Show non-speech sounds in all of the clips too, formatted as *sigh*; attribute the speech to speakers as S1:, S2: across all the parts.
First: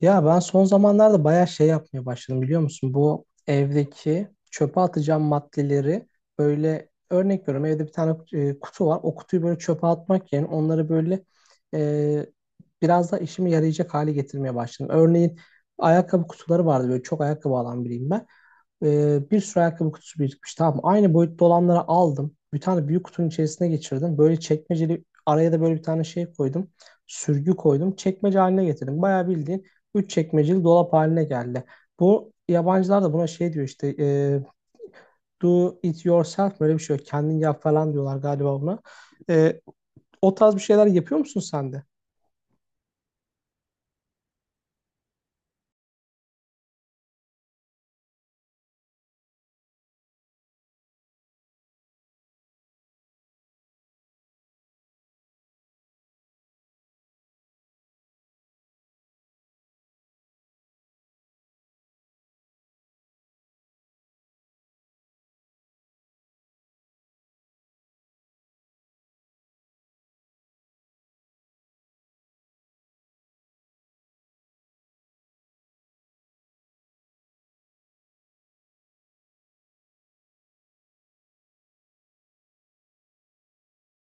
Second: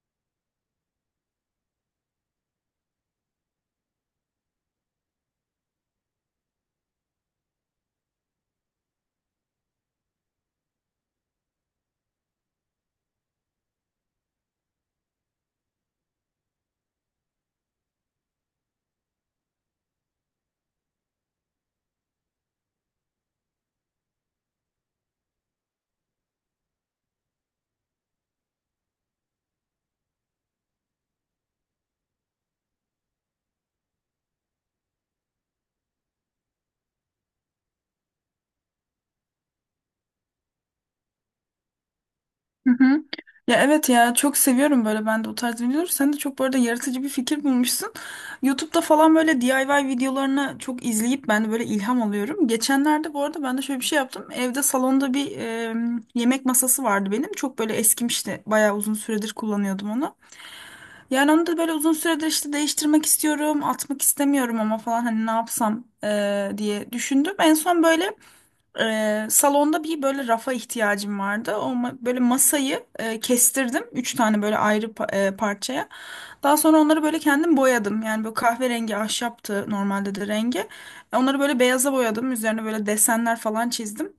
S1: Ya ben son zamanlarda bayağı şey yapmaya başladım biliyor musun? Bu evdeki çöpe atacağım maddeleri böyle örnek veriyorum, evde bir tane kutu var. O kutuyu böyle çöpe atmak yerine onları böyle e, biraz da işime yarayacak hale getirmeye başladım. Örneğin ayakkabı kutuları vardı, böyle çok ayakkabı alan biriyim ben. Bir sürü ayakkabı kutusu birikmiş, tamam mı? Aynı boyutta olanları aldım. Bir tane büyük kutunun içerisine geçirdim. Böyle çekmeceli, araya da böyle bir tane şey koydum. Sürgü koydum. Çekmece haline getirdim. Bayağı bildiğin üç çekmeceli dolap haline geldi. Bu yabancılar da buna şey diyor işte, do it yourself, böyle bir şey, yok kendin yap falan diyorlar galiba buna. E, o tarz bir şeyler yapıyor musun sen de?
S2: Hı hı. Ya evet, ya çok seviyorum böyle ben de o tarz videoları. Sen de çok bu arada yaratıcı bir fikir bulmuşsun. YouTube'da falan böyle DIY videolarını çok izleyip ben de böyle ilham alıyorum. Geçenlerde bu arada ben de şöyle bir şey yaptım. Evde salonda bir yemek masası vardı benim. Çok böyle eskimişti. Bayağı uzun süredir kullanıyordum onu. Yani onu da böyle uzun süredir işte değiştirmek istiyorum, atmak istemiyorum ama falan hani ne yapsam diye düşündüm. En son böyle salonda bir böyle rafa ihtiyacım vardı. Böyle masayı kestirdim. Üç tane böyle ayrı parçaya. Daha sonra onları böyle kendim boyadım. Yani böyle kahverengi ahşaptı normalde de rengi. Onları böyle beyaza boyadım. Üzerine böyle desenler falan çizdim.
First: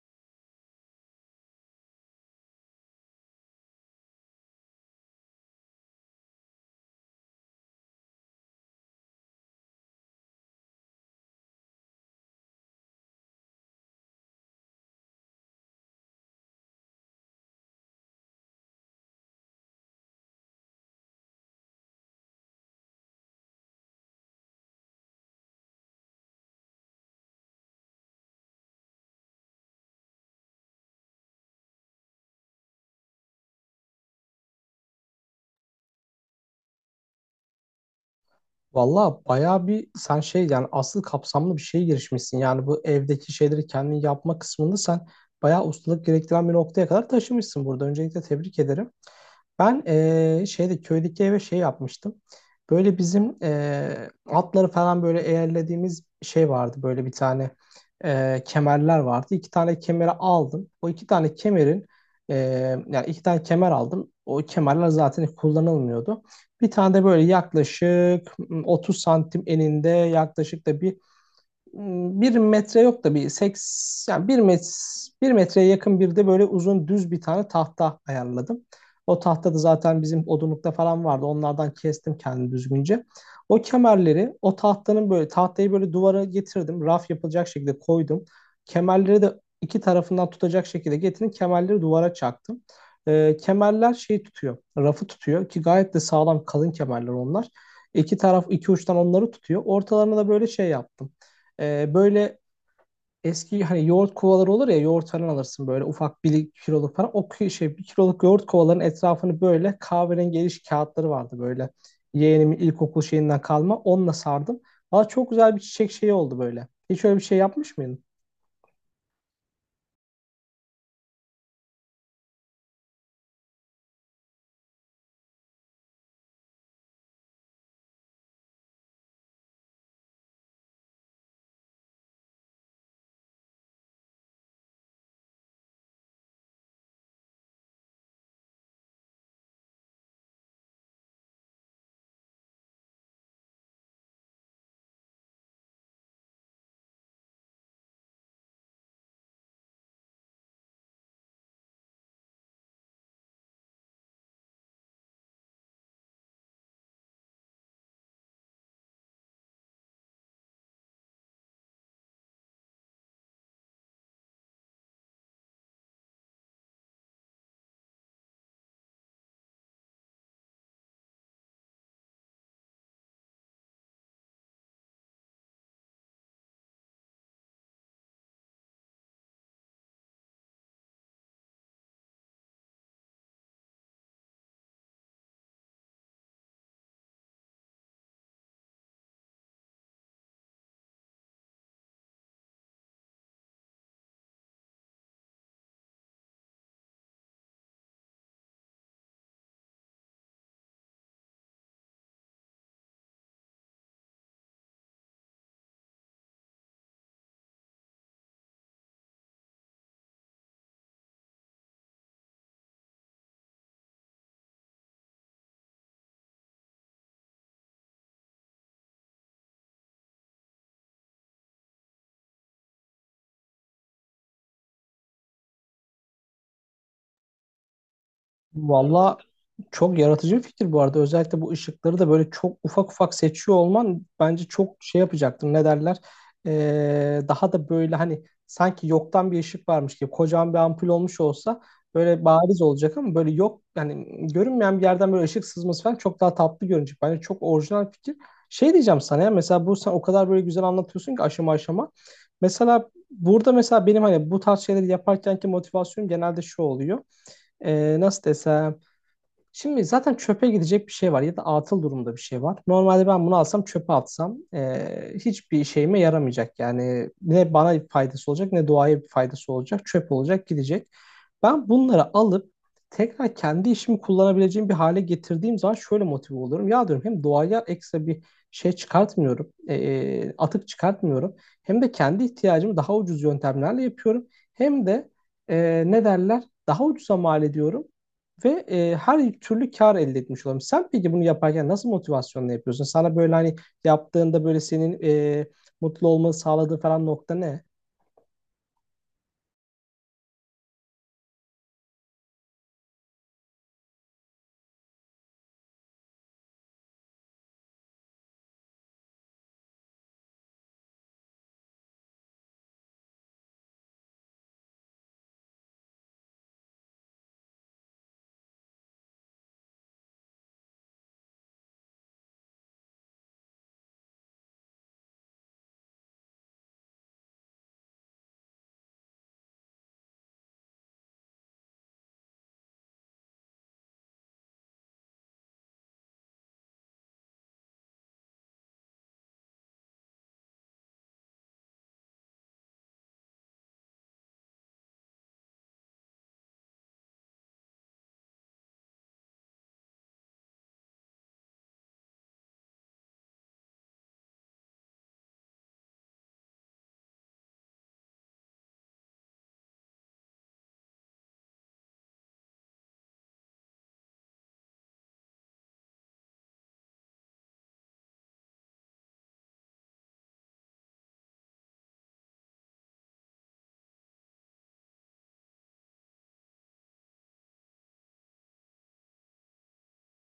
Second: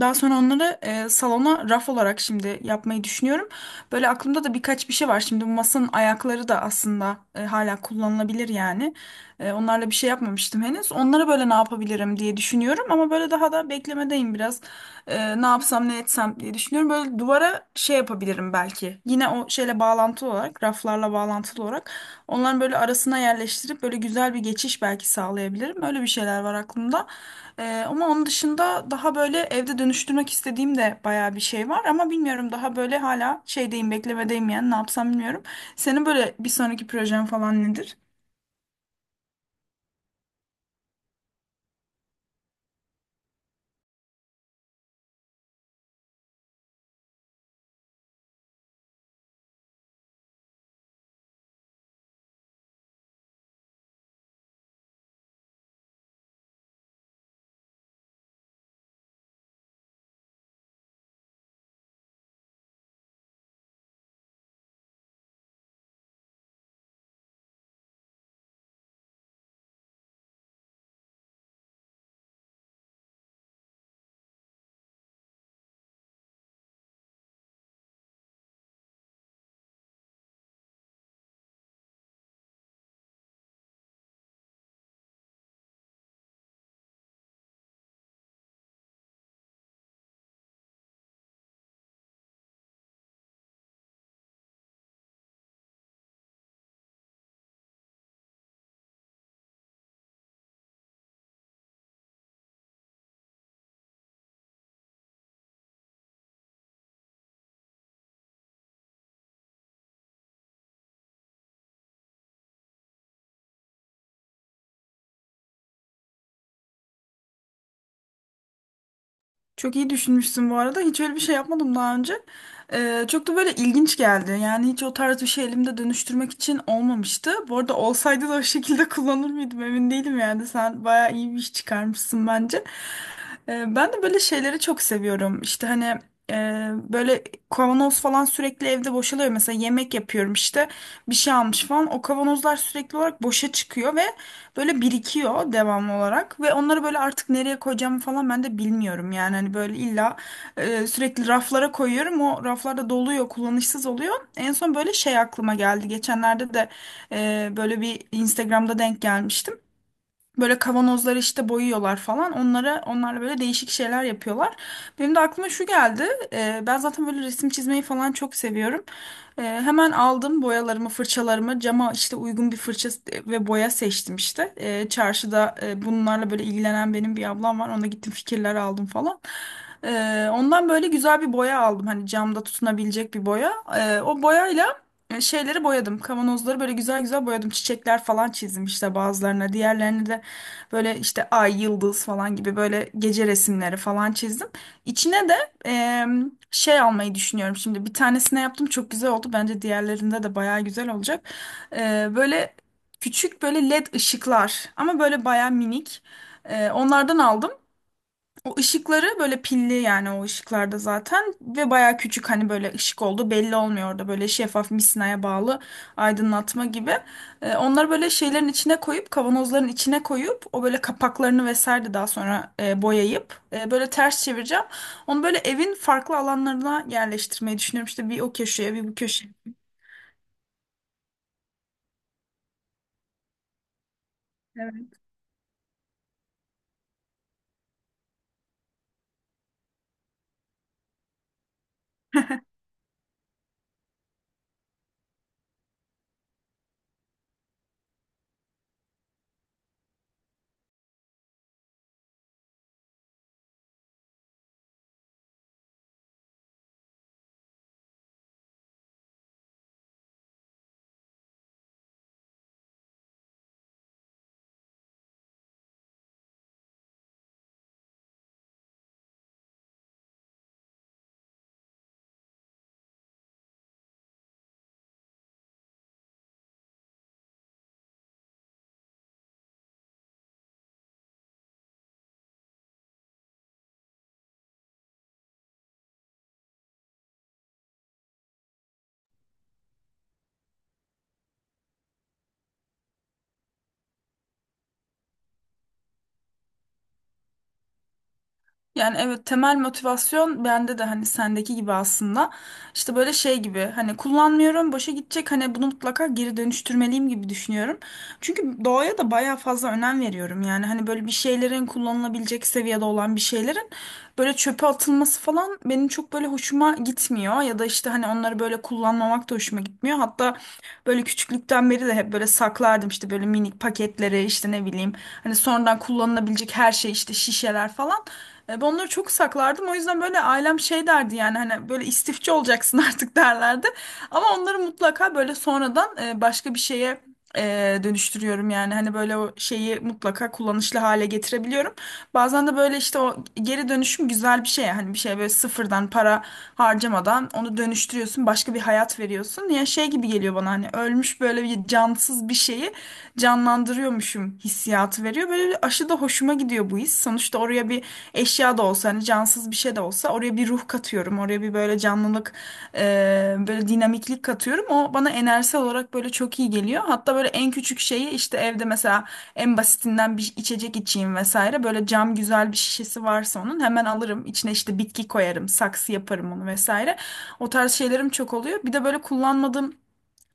S2: Daha sonra onları salona raf olarak şimdi yapmayı düşünüyorum. Böyle aklımda da birkaç bir şey var. Şimdi bu masanın ayakları da aslında hala kullanılabilir yani. Onlarla bir şey yapmamıştım henüz. Onlara böyle ne yapabilirim diye düşünüyorum. Ama böyle daha da beklemedeyim biraz. Ne yapsam ne etsem diye düşünüyorum. Böyle duvara şey yapabilirim belki. Yine o şeyle bağlantılı olarak, raflarla bağlantılı olarak. Onların böyle arasına yerleştirip böyle güzel bir geçiş belki sağlayabilirim. Öyle bir şeyler var aklımda. Ama onun dışında daha böyle evde dönüştürmek istediğim de bayağı bir şey var. Ama bilmiyorum, daha böyle hala şeydeyim, beklemedeyim, yani ne yapsam bilmiyorum. Senin böyle bir sonraki projen falan nedir?
S1: Valla bayağı bir sen şey, yani asıl kapsamlı bir şeye girişmişsin. Yani bu evdeki şeyleri kendin yapma kısmında sen bayağı ustalık gerektiren bir noktaya kadar taşımışsın burada. Öncelikle tebrik ederim. Ben şeyde, köydeki eve şey yapmıştım. Böyle bizim atları falan böyle eğerlediğimiz şey vardı. Böyle bir tane kemerler vardı. İki tane kemeri aldım. O iki tane kemerin eee, yani iki tane kemer aldım. O kemerler zaten kullanılmıyordu. Bir tane de böyle yaklaşık 30 santim eninde, yaklaşık da bir metre yok da bir seks yani bir metreye yakın, bir de böyle uzun düz bir tane tahta ayarladım. O tahta da zaten bizim odunlukta falan vardı. Onlardan kestim kendimi düzgünce. O kemerleri, o tahtanın, böyle tahtayı böyle duvara getirdim. Raf yapılacak şekilde koydum. Kemerleri de iki tarafından tutacak şekilde getirdim. Kemerleri duvara çaktım. Kemerler şey tutuyor, rafı tutuyor ki gayet de sağlam kalın kemerler onlar. İki taraf, iki uçtan onları tutuyor. Ortalarına da böyle şey yaptım. Böyle eski, hani yoğurt kovaları olur ya, yoğurt falan alırsın böyle ufak bir kiloluk falan. O şey, bir kiloluk yoğurt kovalarının etrafını, böyle kahverengi eriş kağıtları vardı böyle. Yeğenimin ilkokul şeyinden kalma, onunla sardım. Valla çok güzel bir çiçek şeyi oldu böyle. Hiç öyle bir şey yapmış mıydın?
S2: Çok iyi düşünmüşsün bu arada. Hiç öyle bir şey yapmadım daha önce. Çok da böyle ilginç geldi. Yani hiç o tarz bir şey elimde dönüştürmek için olmamıştı. Bu arada olsaydı da o şekilde *laughs* kullanır mıydım emin değilim yani. Sen bayağı iyi bir iş çıkarmışsın bence. Ben de böyle şeyleri çok seviyorum. İşte hani e, böyle kavanoz falan sürekli evde boşalıyor. Mesela yemek yapıyorum, işte bir şey almış falan. O kavanozlar sürekli olarak boşa çıkıyor ve böyle birikiyor devamlı olarak, ve onları böyle artık nereye koyacağımı falan ben de bilmiyorum. Yani hani böyle illa sürekli raflara koyuyorum. O raflarda doluyor, kullanışsız oluyor. En son böyle şey aklıma geldi. Geçenlerde de böyle bir Instagram'da denk gelmiştim. Böyle kavanozları işte boyuyorlar falan. Onlarla böyle değişik şeyler yapıyorlar. Benim de aklıma şu geldi. Ben zaten böyle resim çizmeyi falan çok seviyorum. Hemen aldım boyalarımı, fırçalarımı. Cama işte uygun bir fırça ve boya seçtim işte. Çarşıda bunlarla böyle ilgilenen benim bir ablam var. Ona gittim, fikirler aldım falan. Ondan böyle güzel bir boya aldım. Hani camda tutunabilecek bir boya. O boyayla şeyleri boyadım. Kavanozları böyle güzel güzel boyadım. Çiçekler falan çizdim işte bazılarına. Diğerlerini de böyle işte ay, yıldız falan gibi böyle gece resimleri falan çizdim. İçine de e, şey almayı düşünüyorum şimdi. Bir tanesine yaptım, çok güzel oldu. Bence diğerlerinde de bayağı güzel olacak. Böyle küçük böyle led ışıklar, ama böyle bayağı minik. Onlardan aldım. O ışıkları böyle pilli, yani o ışıklarda zaten, ve baya küçük hani, böyle ışık oldu, belli olmuyor orada, böyle şeffaf misinaya bağlı aydınlatma gibi. Onları böyle şeylerin içine koyup, kavanozların içine koyup, o böyle kapaklarını vesaire de daha sonra boyayıp böyle ters çevireceğim. Onu böyle evin farklı alanlarına yerleştirmeyi düşünüyorum, işte bir o köşeye, bir bu
S1: Valla,
S2: köşeye.
S1: çok yaratıcı bir fikir bu arada. Özellikle bu ışıkları da böyle çok ufak ufak seçiyor olman bence çok
S2: Evet.
S1: şey yapacaktır. Ne derler? Daha da böyle hani, sanki yoktan bir ışık varmış gibi kocaman bir ampul olmuş olsa böyle bariz olacak, ama böyle yok, yani görünmeyen bir yerden böyle ışık sızması falan çok daha tatlı görünecek. Bence çok orijinal fikir. Şey diyeceğim sana, ya mesela bu, sen o kadar böyle güzel anlatıyorsun ki, aşama aşama. Mesela burada, mesela benim hani bu tarz şeyleri yaparkenki motivasyonum genelde şu oluyor. Nasıl desem, şimdi zaten çöpe gidecek bir şey var, ya da atıl durumda bir şey var. Normalde ben bunu alsam, çöpe atsam, hiçbir işime yaramayacak. Yani ne bana bir faydası olacak, ne doğaya bir faydası olacak. Çöp olacak, gidecek. Ben bunları alıp tekrar kendi işimi kullanabileceğim bir hale getirdiğim zaman şöyle motive oluyorum. Ya diyorum, hem doğaya ekstra bir şey çıkartmıyorum. Atık çıkartmıyorum. Hem de kendi ihtiyacımı daha ucuz yöntemlerle yapıyorum. Hem de ne derler, daha ucuza mal ediyorum. Ve her türlü kar elde etmiş olalım. Sen peki bunu yaparken nasıl motivasyonla yapıyorsun? Sana böyle hani yaptığında, böyle senin e, mutlu olmanı sağladığı falan nokta ne?
S2: Yani evet, temel motivasyon bende de hani sendeki gibi aslında. İşte böyle şey gibi hani kullanmıyorum, boşa gidecek, hani bunu mutlaka geri dönüştürmeliyim gibi düşünüyorum. Çünkü doğaya da bayağı fazla önem veriyorum. Yani hani böyle bir şeylerin, kullanılabilecek seviyede olan bir şeylerin böyle çöpe atılması falan benim çok böyle hoşuma gitmiyor. Ya da işte hani onları böyle kullanmamak da hoşuma gitmiyor. Hatta böyle küçüklükten beri de hep böyle saklardım işte böyle minik paketleri, işte ne bileyim, hani sonradan kullanılabilecek her şey, işte şişeler falan. Ben onları çok saklardım. O yüzden böyle ailem şey derdi, yani hani böyle istifçi olacaksın *laughs* artık derlerdi. Ama onları mutlaka böyle sonradan başka bir şeye dönüştürüyorum, yani hani böyle o şeyi mutlaka kullanışlı hale getirebiliyorum. Bazen de böyle işte o geri dönüşüm güzel bir şey. Hani bir şey böyle sıfırdan para harcamadan onu dönüştürüyorsun, başka bir hayat veriyorsun. Ya şey gibi geliyor bana, hani ölmüş böyle bir cansız bir şeyi canlandırıyormuşum hissiyatı veriyor. Böyle bir aşı da hoşuma gidiyor bu his. Sonuçta oraya bir eşya da olsa, hani cansız alakasız bir şey de olsa, oraya bir ruh katıyorum. Oraya bir böyle canlılık, böyle dinamiklik katıyorum. O bana enerjisel olarak böyle çok iyi geliyor. Hatta böyle en küçük şeyi işte evde mesela, en basitinden bir içecek içeyim vesaire. Böyle cam güzel bir şişesi varsa onun hemen alırım. İçine işte bitki koyarım, saksı yaparım onu vesaire. O tarz şeylerim çok oluyor. Bir de böyle kullanmadığım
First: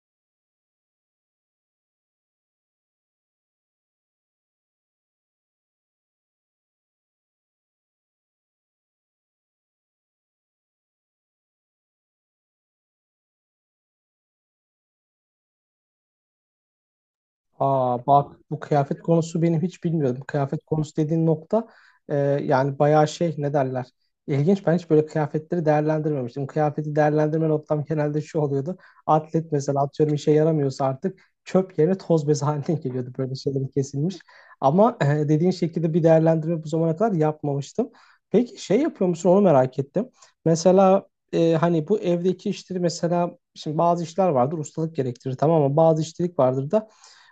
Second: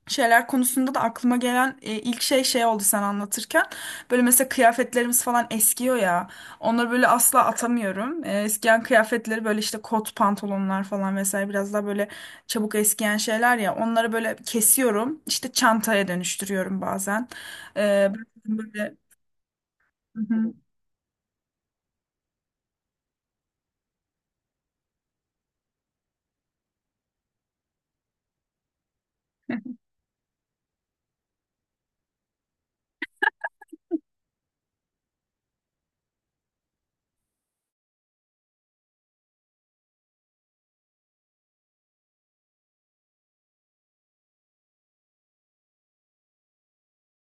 S2: şeyler konusunda da aklıma gelen ilk şey şey oldu sen anlatırken. Böyle mesela kıyafetlerimiz falan eskiyor ya. Onları böyle asla atamıyorum. Eskiyen kıyafetleri böyle işte kot pantolonlar falan vesaire, biraz daha böyle çabuk eskiyen şeyler ya. Onları böyle kesiyorum. İşte çantaya dönüştürüyorum bazen.
S1: Aa,
S2: E,
S1: bak bu
S2: Böyle...
S1: kıyafet konusu benim, hiç
S2: Hı
S1: bilmiyordum.
S2: hı.
S1: Kıyafet konusu dediğin nokta, e, yani bayağı şey, ne derler. İlginç, ben hiç böyle kıyafetleri değerlendirmemiştim. Kıyafeti değerlendirme noktam genelde şu oluyordu. Atlet
S2: *laughs*
S1: mesela, atıyorum işe yaramıyorsa artık çöp yerine toz bezi *laughs* haline geliyordu böyle, şeylerin kesilmiş. Ama dediğin şekilde bir değerlendirme bu zamana kadar yapmamıştım. Peki şey yapıyor musun, onu merak ettim. Mesela hani bu evdeki işleri, mesela şimdi bazı işler vardır, ustalık gerektirir, tamam mı? Bazı işçilik vardır da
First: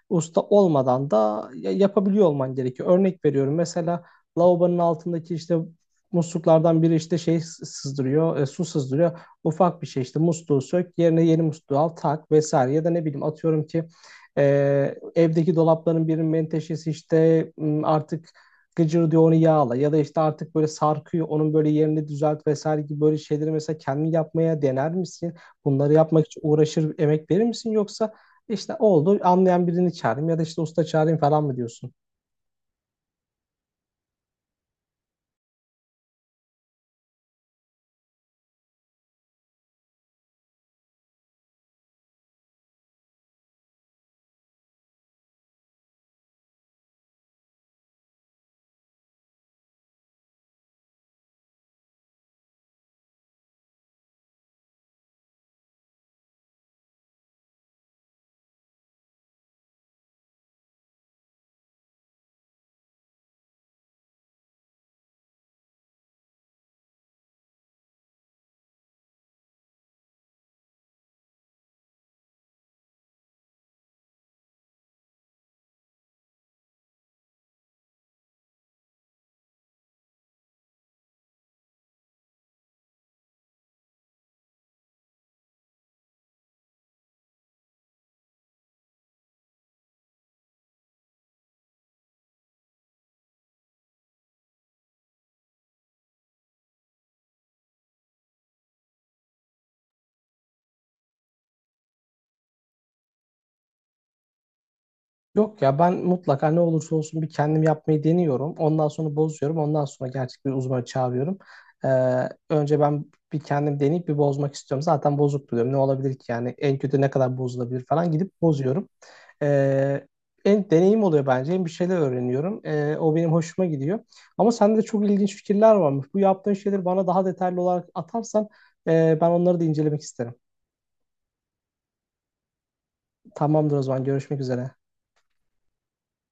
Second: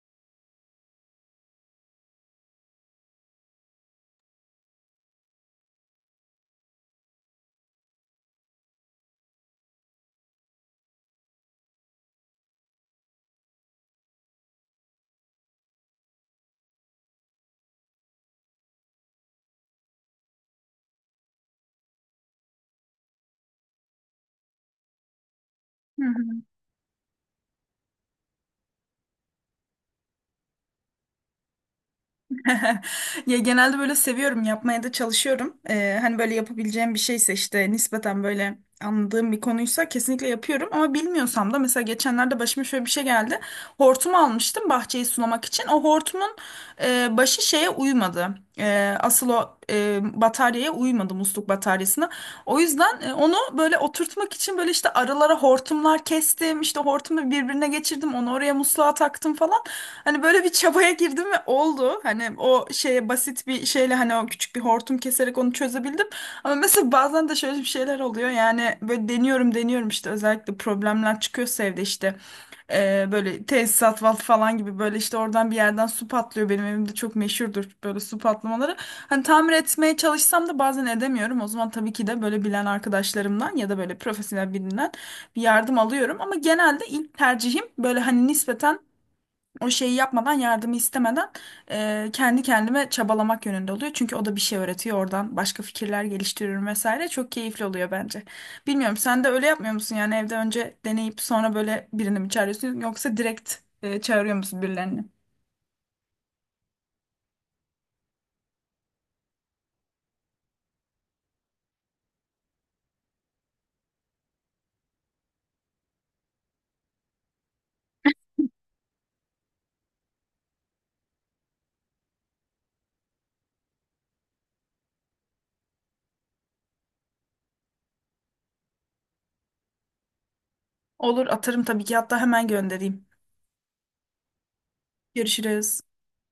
S1: usta olmadan da yapabiliyor olman gerekiyor. Örnek veriyorum, mesela lavabonun altındaki işte musluklardan biri işte şey, sızdırıyor, su sızdırıyor. Ufak bir şey işte, musluğu sök, yerine yeni musluğu al, tak vesaire. Ya da ne bileyim, atıyorum ki e, evdeki dolapların birinin menteşesi işte, artık gıcır diyor, onu yağla, ya da işte artık böyle sarkıyor, onun böyle yerini düzelt vesaire gibi, böyle şeyleri mesela kendin yapmaya dener misin? Bunları
S2: Hı
S1: yapmak için
S2: hı.
S1: uğraşır, emek verir misin, yoksa işte oldu, anlayan birini çağırayım, ya da işte usta çağırayım falan mı diyorsun?
S2: *laughs* Ya genelde böyle seviyorum, yapmaya da çalışıyorum. Hani böyle yapabileceğim bir şeyse, işte nispeten böyle anladığım bir konuysa, kesinlikle yapıyorum. Ama bilmiyorsam da mesela geçenlerde başıma şöyle bir şey geldi. Hortum almıştım bahçeyi sulamak için. O hortumun başı şeye uymadı. Asıl o bataryaya uymadı, musluk bataryasına. O yüzden onu böyle oturtmak için böyle işte aralara hortumlar kestim. İşte hortumu birbirine geçirdim. Onu oraya musluğa taktım falan. Hani böyle bir çabaya girdim ve oldu. Hani o şeye basit bir şeyle, hani o küçük bir hortum keserek onu çözebildim. Ama mesela bazen de şöyle bir şeyler oluyor. Yani böyle deniyorum işte, özellikle problemler çıkıyorsa evde işte. Böyle tesisat vat falan gibi böyle, işte oradan bir yerden su patlıyor. Benim evimde çok meşhurdur böyle su patlamaları. Hani tamir etmeye çalışsam da bazen edemiyorum. O zaman tabii ki de böyle bilen arkadaşlarımdan ya da böyle profesyonel birinden bir yardım alıyorum. Ama genelde ilk tercihim böyle hani nispeten, o şeyi yapmadan, yardımı istemeden, kendi kendime çabalamak yönünde oluyor. Çünkü o da bir şey öğretiyor, oradan başka fikirler geliştiriyorum vesaire, çok keyifli oluyor bence. Bilmiyorum, sen de öyle yapmıyor musun, yani evde önce deneyip sonra böyle birini mi çağırıyorsun, yoksa direkt çağırıyor musun birilerini?
S1: Yok ya, ben mutlaka ne olursa olsun bir kendim yapmayı deniyorum. Ondan sonra bozuyorum. Ondan sonra gerçek bir uzmanı çağırıyorum. Ee, önce ben bir kendim deneyip bir bozmak istiyorum. Zaten bozuk diyorum. Ne olabilir ki yani, en kötü ne kadar bozulabilir falan, gidip bozuyorum. Ee, en deneyim oluyor bence. Hem bir şeyler öğreniyorum. O benim hoşuma gidiyor. Ama sende de çok ilginç fikirler varmış. Bu yaptığın şeyleri bana daha detaylı olarak atarsan ben onları da incelemek isterim.
S2: Olur, atarım tabii ki, hatta hemen göndereyim.
S1: Tamamdır, o zaman görüşmek üzere.
S2: Görüşürüz.